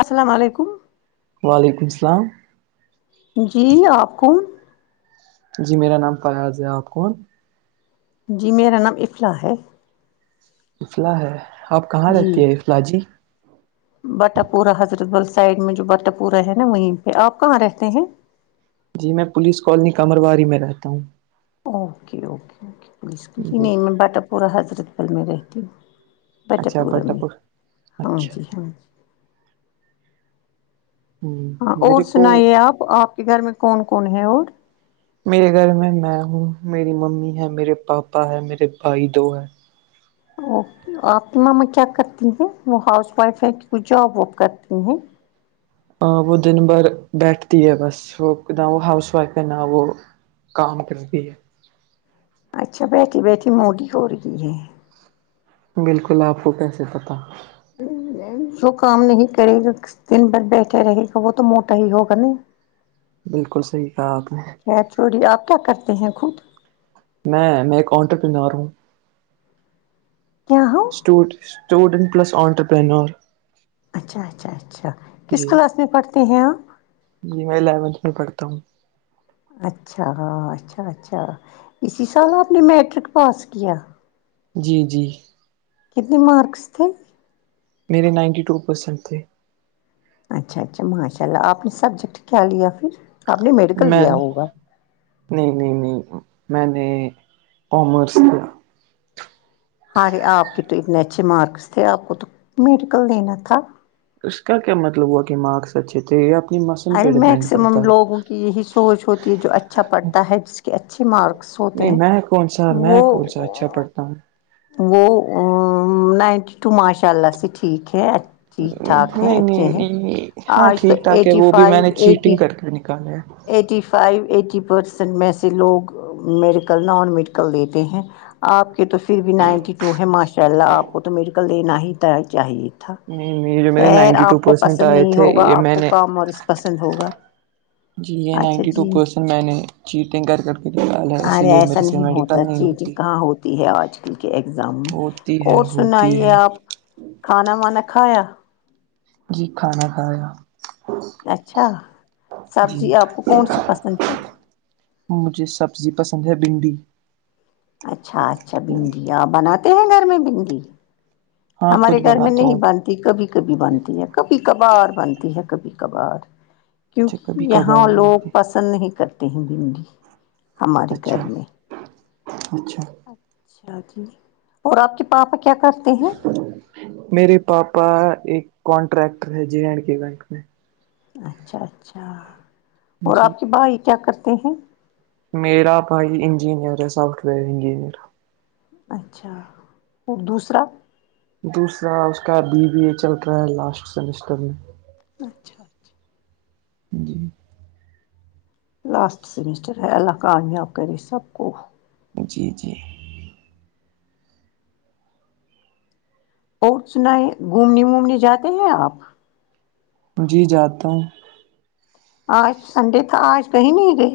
السلام علیکم [inaudible] جی آپ کون جی میرا نام فیاض ہے آپ کون جی میرا نام افلاح ہے اصلاح ہے آپ کہاں رہتی ہیں اصلاح جی بٹہ پورہ حضرت بل سائڈ میں جو بٹا پورہ ہے نا وہیں پہ آپ کہاں رہتے ہیں جی میں پولیس کالونی قمرواری میں رہتا ہوں اوکے اوکے اوکے پولیس کے جی نہیں میں باٹا پورہ حضرت بل میں رہتی ہوں بٹک اچھا پورہ بٹا میں پور ہاں اچھا جی ہاں جی ہ ہاں اور میرے کو سنائیے آپ آپ کے گھر میں کون کون ہے اور میرے گھر میں میں ہوں میری ممی ہے میرے پاپا ہے میرے بھائی دو ہیں اوکے آپ کی ماما کیا کرتی ہیں وہ ہاؤس وائف ہے کہ وہ جاب واب کرتی ہیں وہ دن بھر بیٹھتی ہے بس وہ نہ وہ ہاؤس وائف ہے نہ وہ کام کرتی ہے اچھا بیٹھی بیٹھی موٹی ہو رہی ہے بلکل آپ کو کیسے پتہ وہ کام نہیں کرے گا دن بھر بیٹھے رہے گا وہ تو موٹا ہی ہوگا نہیں بالکل صحیح کہا آپ نے خیر چھوڑیے آپ کیا کرتے ہیں خود میں میں ایک آنٹرپنور ہوں ا [unintelligible] [unintelligible] سٹوڑ اسٹوڈنٹ پلس آٹرپرینور اچھا اچھا اچھا کس جی کلاس میں پڑھتے ہیں آپ جی میں الیونتھ میں پڑھتا ہوں اچھا اچھا اچھا اسی سال آپ نے میٹرک پاس کیا جی جی کتنے مارکس تھے میرے نائنٹی ٹو پرسینٹ تھے اچھا اچھا ماشاء اللہ آپ نے سبجیکٹ کیا لیا پھر آپ نے میڈیکل میں لیا ہوگا نہیں نہیں نہیں میں نے کامرس لیا ہاارے آپ کے تو اتنے اچھے مارکس تھے آپ کو تو میڈیکل لینا تھا اس کا کیا مطلب ہوا کہ مارکس اچھے تھے یہ اپنی مسن پہ ارے ڈیپینڈ کرتا میکسمم ہے لوگوں کی یہی سوچ ہوتی ہے جو اچھا پڑھتا ہے جس کے اچھے مارکس ہوتے نہیں ہیں میں کون سا میں وہ کون سا اچھا پڑھتا ہوں وہ نائنٹی ٹو ماشاء اللہ سے ٹھیک ہے ٹھیک ٹھاک ہیں نہیں اچھے نہیں ہیں نہیں آج تو ایٹی فائیو ایٹی نکالیا ایٹی فائیو ایٹی پرسینٹ میں سے لوگ میڈیکل نان میڈیکل لیتے ہیں آپ کے تو پھر بھی نائنٹی ٹو ہے ماشاء اللہ آپ کو تو میڈیکل لینا ہی چاہیے نہیں نہیں جو میرے خیر نائنٹی ٹو آپ کو پرسینٹ پسند آئے نہیں تھے ہوگا یہ آپ میں کو نے کامرس پسند ہوگا جی یہ اچھا نائنٹی ٹو جی پرسینٹ میں نے چیٹنگ کر کر کے ڈالا اسی لیے میرے سے میڈیکل نہیں ہوتی تی ہے آج کل کے ایگزام میں اور سنائیے آپ ہ [inaudible] کھانا وانا کھایا جی کھانا کھایا اچھا جی سبزی آپ کو کون سی پسند ہے مجھے سبزی پسند ہے بھنڈی اچھا اچھا بھنڈی آپ بناتے ہیں گھر میں بھنڈی ہاں ہمارے خود گھر میں بناتا نہیں ہوں بند کبھی کبھی بنتی ہے کبھی کبھار بنتی ہے کبھی کبھار اچھا کیوںکہ کبھی یہاں کبھار لوگ بناتے۔ پسند نہیں کرتے ہیں بھنڈی ہمارے اچھا گھر میں اچھا اچھا جی اور آپ کے پاپا کیا کرتے ہیں میرے پاپا ایک کانٹریکٹر ہے جے اینڈ کے بینک میں اچھا اچھا اور جی آپ کے بھائی کیا کرتے ہیں میرا بھائی انجنیئر ہے سافٹ ویئر انجنیئر اچھا اور دوسرا دوسرا اس کا بی بی ا چل رہا ہے لاسٹ سیمسٹر میں اچھا اچھا جی لاسٹ سیمسٹر ہے اللہ کامیاب کرے سب کو جی جی اور سنائیے گھومنے وومنے جاتے ہیں آپ جی جاتا ہوں آج سنڈے تھا آج کہیں نہیں گے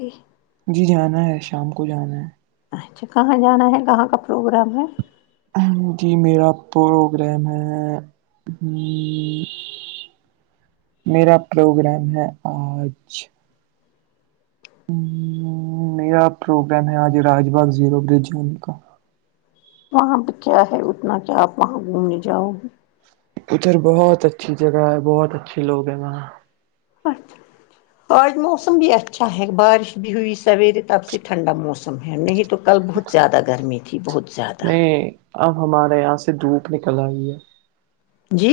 جی جانا ہے شام کو جانا ہے اچھا کہاں جانا ہے کہاں کا پروگرام ہے جی میرا پروگرام ہے میرا پروگرام ہے آج میرا پروگرام ہے آج راج باغ زیرو برج جانے کا وہاں پہ کیا ہے اتنا کیا آپ وہاں گھومنے جاؤ گے ادھر بہت اچھی جگہ ہے بہت اچھے لوگ ہیں وہاں آچھا آج موسم بھی اچھا ہے بارش بھی ہوئی سویرے تب سے ٹھنڈا موسم ہے نہیں تو کل بہت زیادہ گرمی تھی بہت زیادہ نہیں اب ہمارے یہاں سے دھوپ نکل آئی ہے جی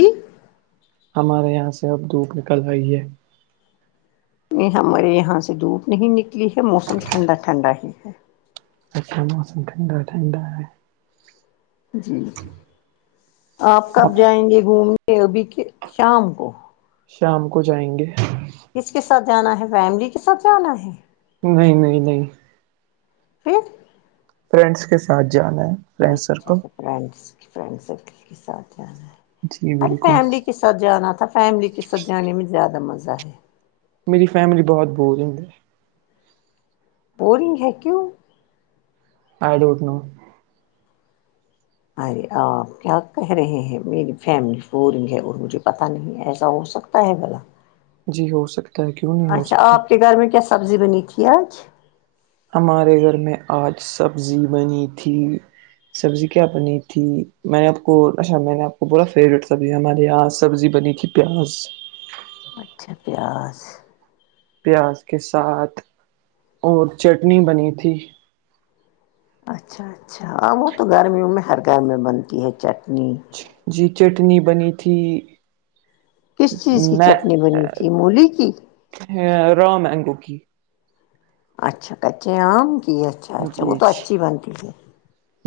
ہمارے یہاں سے اب دھوپ نکل ارہی ہے نہیں ہمارے یہاں سے دھوپ نہیں نکلی ہے موسم ٹھنڈا ٹھنڈا ہی ہے اچھا موسم ٹھنڈا ٹھنڈا ہے جی جی آپ کب جائیں گے گھومنے ابھی ک شام کو شام کو جائیں گے کس کے ساتھ جانا ہے فیملی کے ساتھ جانا ہے نہیں نہیں نہیں پھر فرینڈس کے ساتھ جانا ہے فرینڈ اچھا سرکل اچھا فرینڈ فرینڈ سرکل کے ساتھ جانا ہے جی ارے بالکل فیملی کے ساتھ ساتھ جانا تھا فیملی کے ساتھ جانے میں زیادہ مزہ ہے میری فیملی بہت بورنگ ہے بورنگ ہے کیوں اڈونٹ نو ارے آپ کیا کہہ رہے ہیں میری فیملی پورنگ ہے اور مجھے پتہ نہیں ایسا ہو سکتا نہیں پلا جی ہو سکتا ہے کیوں نہیں ہو اچھا سکتا آپ کے گھر میں کیا سبزی بنی تھی آج ہمارے گھر میں آج سبزی بنی تھی سبزی کیا بنی تھی میں نے آپ کو اچھا میں نے آپ کو بورا فیوریٹ سبزی ہمارے یہاں سبزی بنی تھی پیاز اچھا پیاز پیاز کے ساتھ اور چٹنی بنی تھی اچھا اچھا ہاں وہ تو گرمیوں میں ہر گھر میں بنتی ہے چٹنی جی چٹنی بنی تھی کس چیز کی چٹنی بنی تھی مولی کی ہ رامگوک اچھا کچے آم کی اھا جی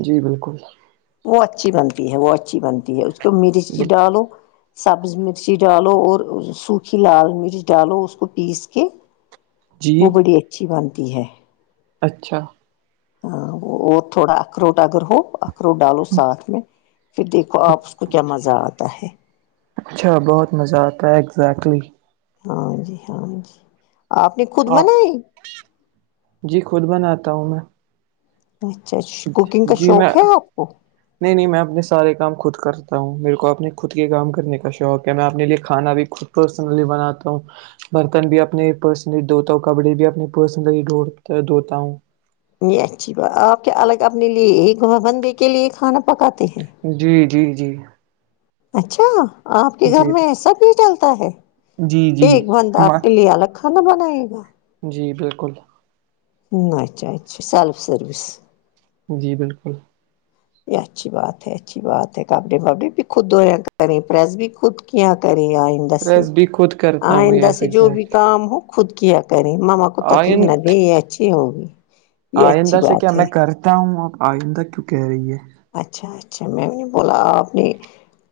جی بالکل وہ اچھی بنتی ہے وہ اچھی بنتی ہے اس کو مرچ بالکل ڈالو سبز مرچی ڈالو اور سوکھی لال مرچ ڈالو اس کو پیس کے وہ جی بڑی اچھی بنتی ہے اچھا اور تھوڑا اخروٹ اگر ہو پرو ڈالو ساتھ میں پھر دیکھو آپ اس کو کیا مزہ آتا ہے اچھا بہت مزہ آتا ہے اگزیکٹلی ہاں جی ہاں جی اپ نے خود آپ منائی جی خود بناتا ہوں میں اچھا اچا کوکنگ کا جی شوق میں ہے آپ کو نہیں نہیں میں اپنے سارے کام خود کرتا ہوں میرے کو اپنے خود کے کام کرنے کا شوق ہے میں اپنے لیے کھانا بھی خود پرسنلی بناتا ہوں برتن بھی اپنی پرسنلی دتا ہوں کبڈی بھی اپنی پرسنلی ڈھڑ دتا ہوں یہ اچھی بات آپ کیا الگ اپنے لیے ایک گ بندے کے لیے کھانا پکاتے ہیں جی جی جی اچھا آپ کے گھر جی میں ای سا بھی چلتا ہے جی جی ایک بند ہم آپ کے لیے الگ کھانا بنائیے گا جی بالکل اچھا اچھا سیلف سروس جی بالکل یہ اچھی بات ہے اچھی بات ہے کپڑے بپڑے بھی خود د یہیا کریں پریس بھی خود کیا یہ کریں آئیںے پریس بھی خود کرتا آئ ہوں د یس سے جو بھی ایگزیکٹ کام ہو خود کیا کریں ماما کو تکلیف آئین نہ دیں یہ اچھی ہوگی یہ اچھی آئندہ سے کیا بات ہے میں کرتا ہوں اب آئندہ کیوں کہہ رہی ہے اچھا اچھا میں بھی نہیں بولا اپنی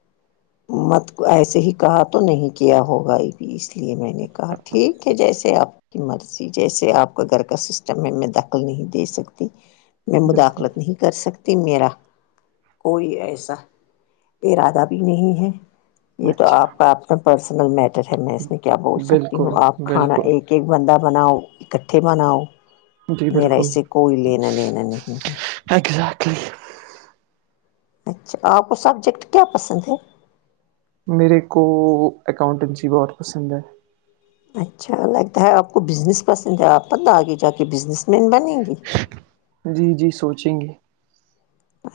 [inaudible] مت ایسے ہی کہا تو نہیں کیا ہوگا ابھی اس لیے میں نے کہا ٹھیک ہے جیسے آپ کی مرضی جیسے آپ کا گھر کا سسٹم ہے میں دخل نہیں دے سکتی میں بالکل مداخلت نہیں کر سکتی میرا کوئی ایسا ارادہ بھی نہیں ہے یہ تو اچھا آپ کاپ ا پرسنل میٹر ہے میں اس میں کیا بول سکتی ہوں بالکل آپ کھانا بالکل ایک ایک ایک بندہ بناؤ ککٹھے بناؤ جی میرا بالکل اس سے کوئی لینا لینا نہیں ہے ا [inaudible] گزٹلی اچھا آپ کو سبجیکٹ کیا پسند ہے میرے کو اکاؤنٹنسی بہت پسند ہے اچھا لگتا ہے آپ کو بزنس پسند ہے آپ مت آگے جا کے بزنس مین بنیں گے جی جی سوچیں گے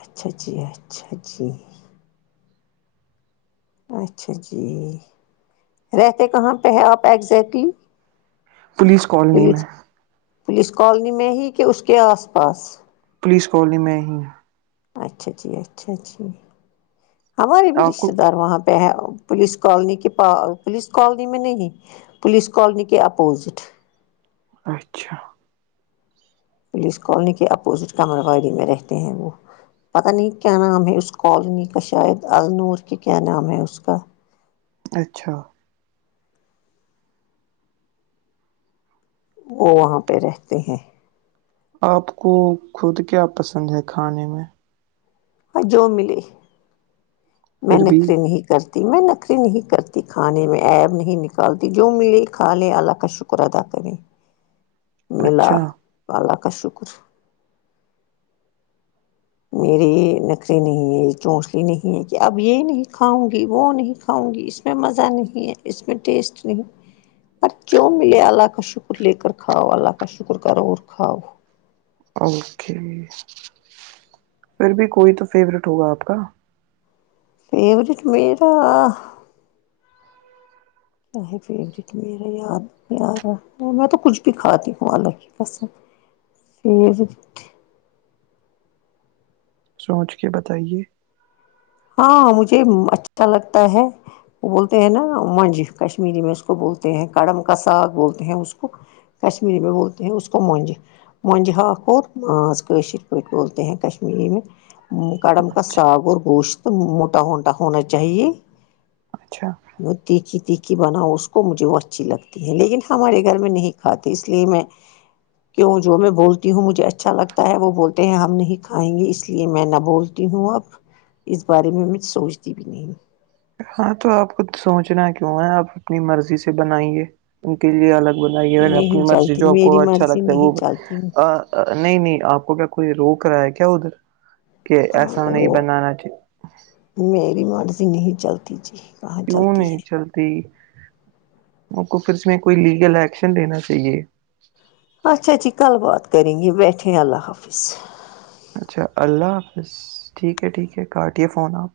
اچھا جی اچھا جی اچھا جی رہتے کہاں پہ ہے آپ ایگزیکٹلی پولیس کالونی میں پولیس پولیس کالونی میں ہی کہ اس کے آس پاس پولیس کالونی میں ہی اچھا جی اچھا جی ہمارے بھی آپ کو رشتے دار وہاں پہ پہ ہے پولیس کالونی کے پا پولیس کالونی میں نہیں پولیس کالونی کے اپوزٹ اچھا پولیس کالونی کے اپوزٹ قمرواری میں رہتے ہیں وہ پتہ نہیں کیا نام ہے اس کالونی کا شاید النور کہ کیا نام ہے اس کا اچھا وہ وہاں پہ رہتے ہیں آپ کو خود کیا پسند ہے کھانے میں ہ جو ملے میں پھر بھی نخرے نہیں کرتی ت میں نخرے نہیں کرتی کھانے میں عیب نہیں نکالتی جو ملے کھا لے اللہ کا شکر ادا کریں چوبیس سو [inaudible] ملا اللہ کا شکر میریے نخرے نہیں ہے چونچلے نہیں ہے کہ اب یہ نہیں کھاؤں گی وہ نہیں کھاؤں گی اس اس میں مزہ نہیں ہے اس میں ٹیسٹ نہیں پر جو ملے اللہ کا شکر لے کر کھاؤ اللہ کا شکر کرو اور کھاؤ اوکے پھر بھی کوئی تو فیورٹ ہوگا آپ کا فیورٹ میرا اس فیورٹ میرا د [inaudible] یار میں تو کچھ بھی کھاتی ہوں الللہ کی قسم سوچ کے بتائیے ہاں مجھے اچھا لگتا ہے وہ بولتے ہیں نا منج کشمیری میں اس کو بولتے ہیں کڑم کا ساگ بولتے ہیں اس کو کشمیری میں بولتے ہیں اس کو منجہ منجہ ہاک اور ماز کیشر پیٹھ بولتے ہیں کشمییری میں کڑم کا اچھا ساگ اور گوشت موٹا ہوٹا ہونا چاہیے اچھا وہ تیکھی تیکھ کی بناؤ اس کو مجھے وہ اچھی لگتی ہے لیکن ہمارے گھر میں نہیں کھاتے اس لیے میں کیوں جو میں بولتی ہوں مجھے اچھا لگتا ہے وہ بولتے ہیں ہم نہیں کھائیں گے اس لیے میں نہ بول تی ہوں اب اس بارے میں میں سوچتی بھی نہیں ہاں تو آپ کو سوچنا کیوں ہے آپ اپنی مرضی سے بنائے ان کے لیے الگ بنائیی اپنی نہیں مرضی چلتی جو آپ کو میری اچھا مرضی لگتا ہے وہ نہیں چلتی نہیں نہیں آپ کو کیا کوئی روک رہا ہے کیا ادھر کہ ہاں ایسا نہیں وہ بنانا چاہیے میری مرضی نہیں چلتی جی کہاں کیوں چلتی ہے نہیں چلتی آپ کو پھر اس میں کوئی لیگل ایکشن لینا چاہیے اچھا جی کل بات کریں گے بیٹھیں اللہ حافظ اچھا اللہ حافظ ٹھیک ہے ٹھیک ہے کاٹیے فون آپ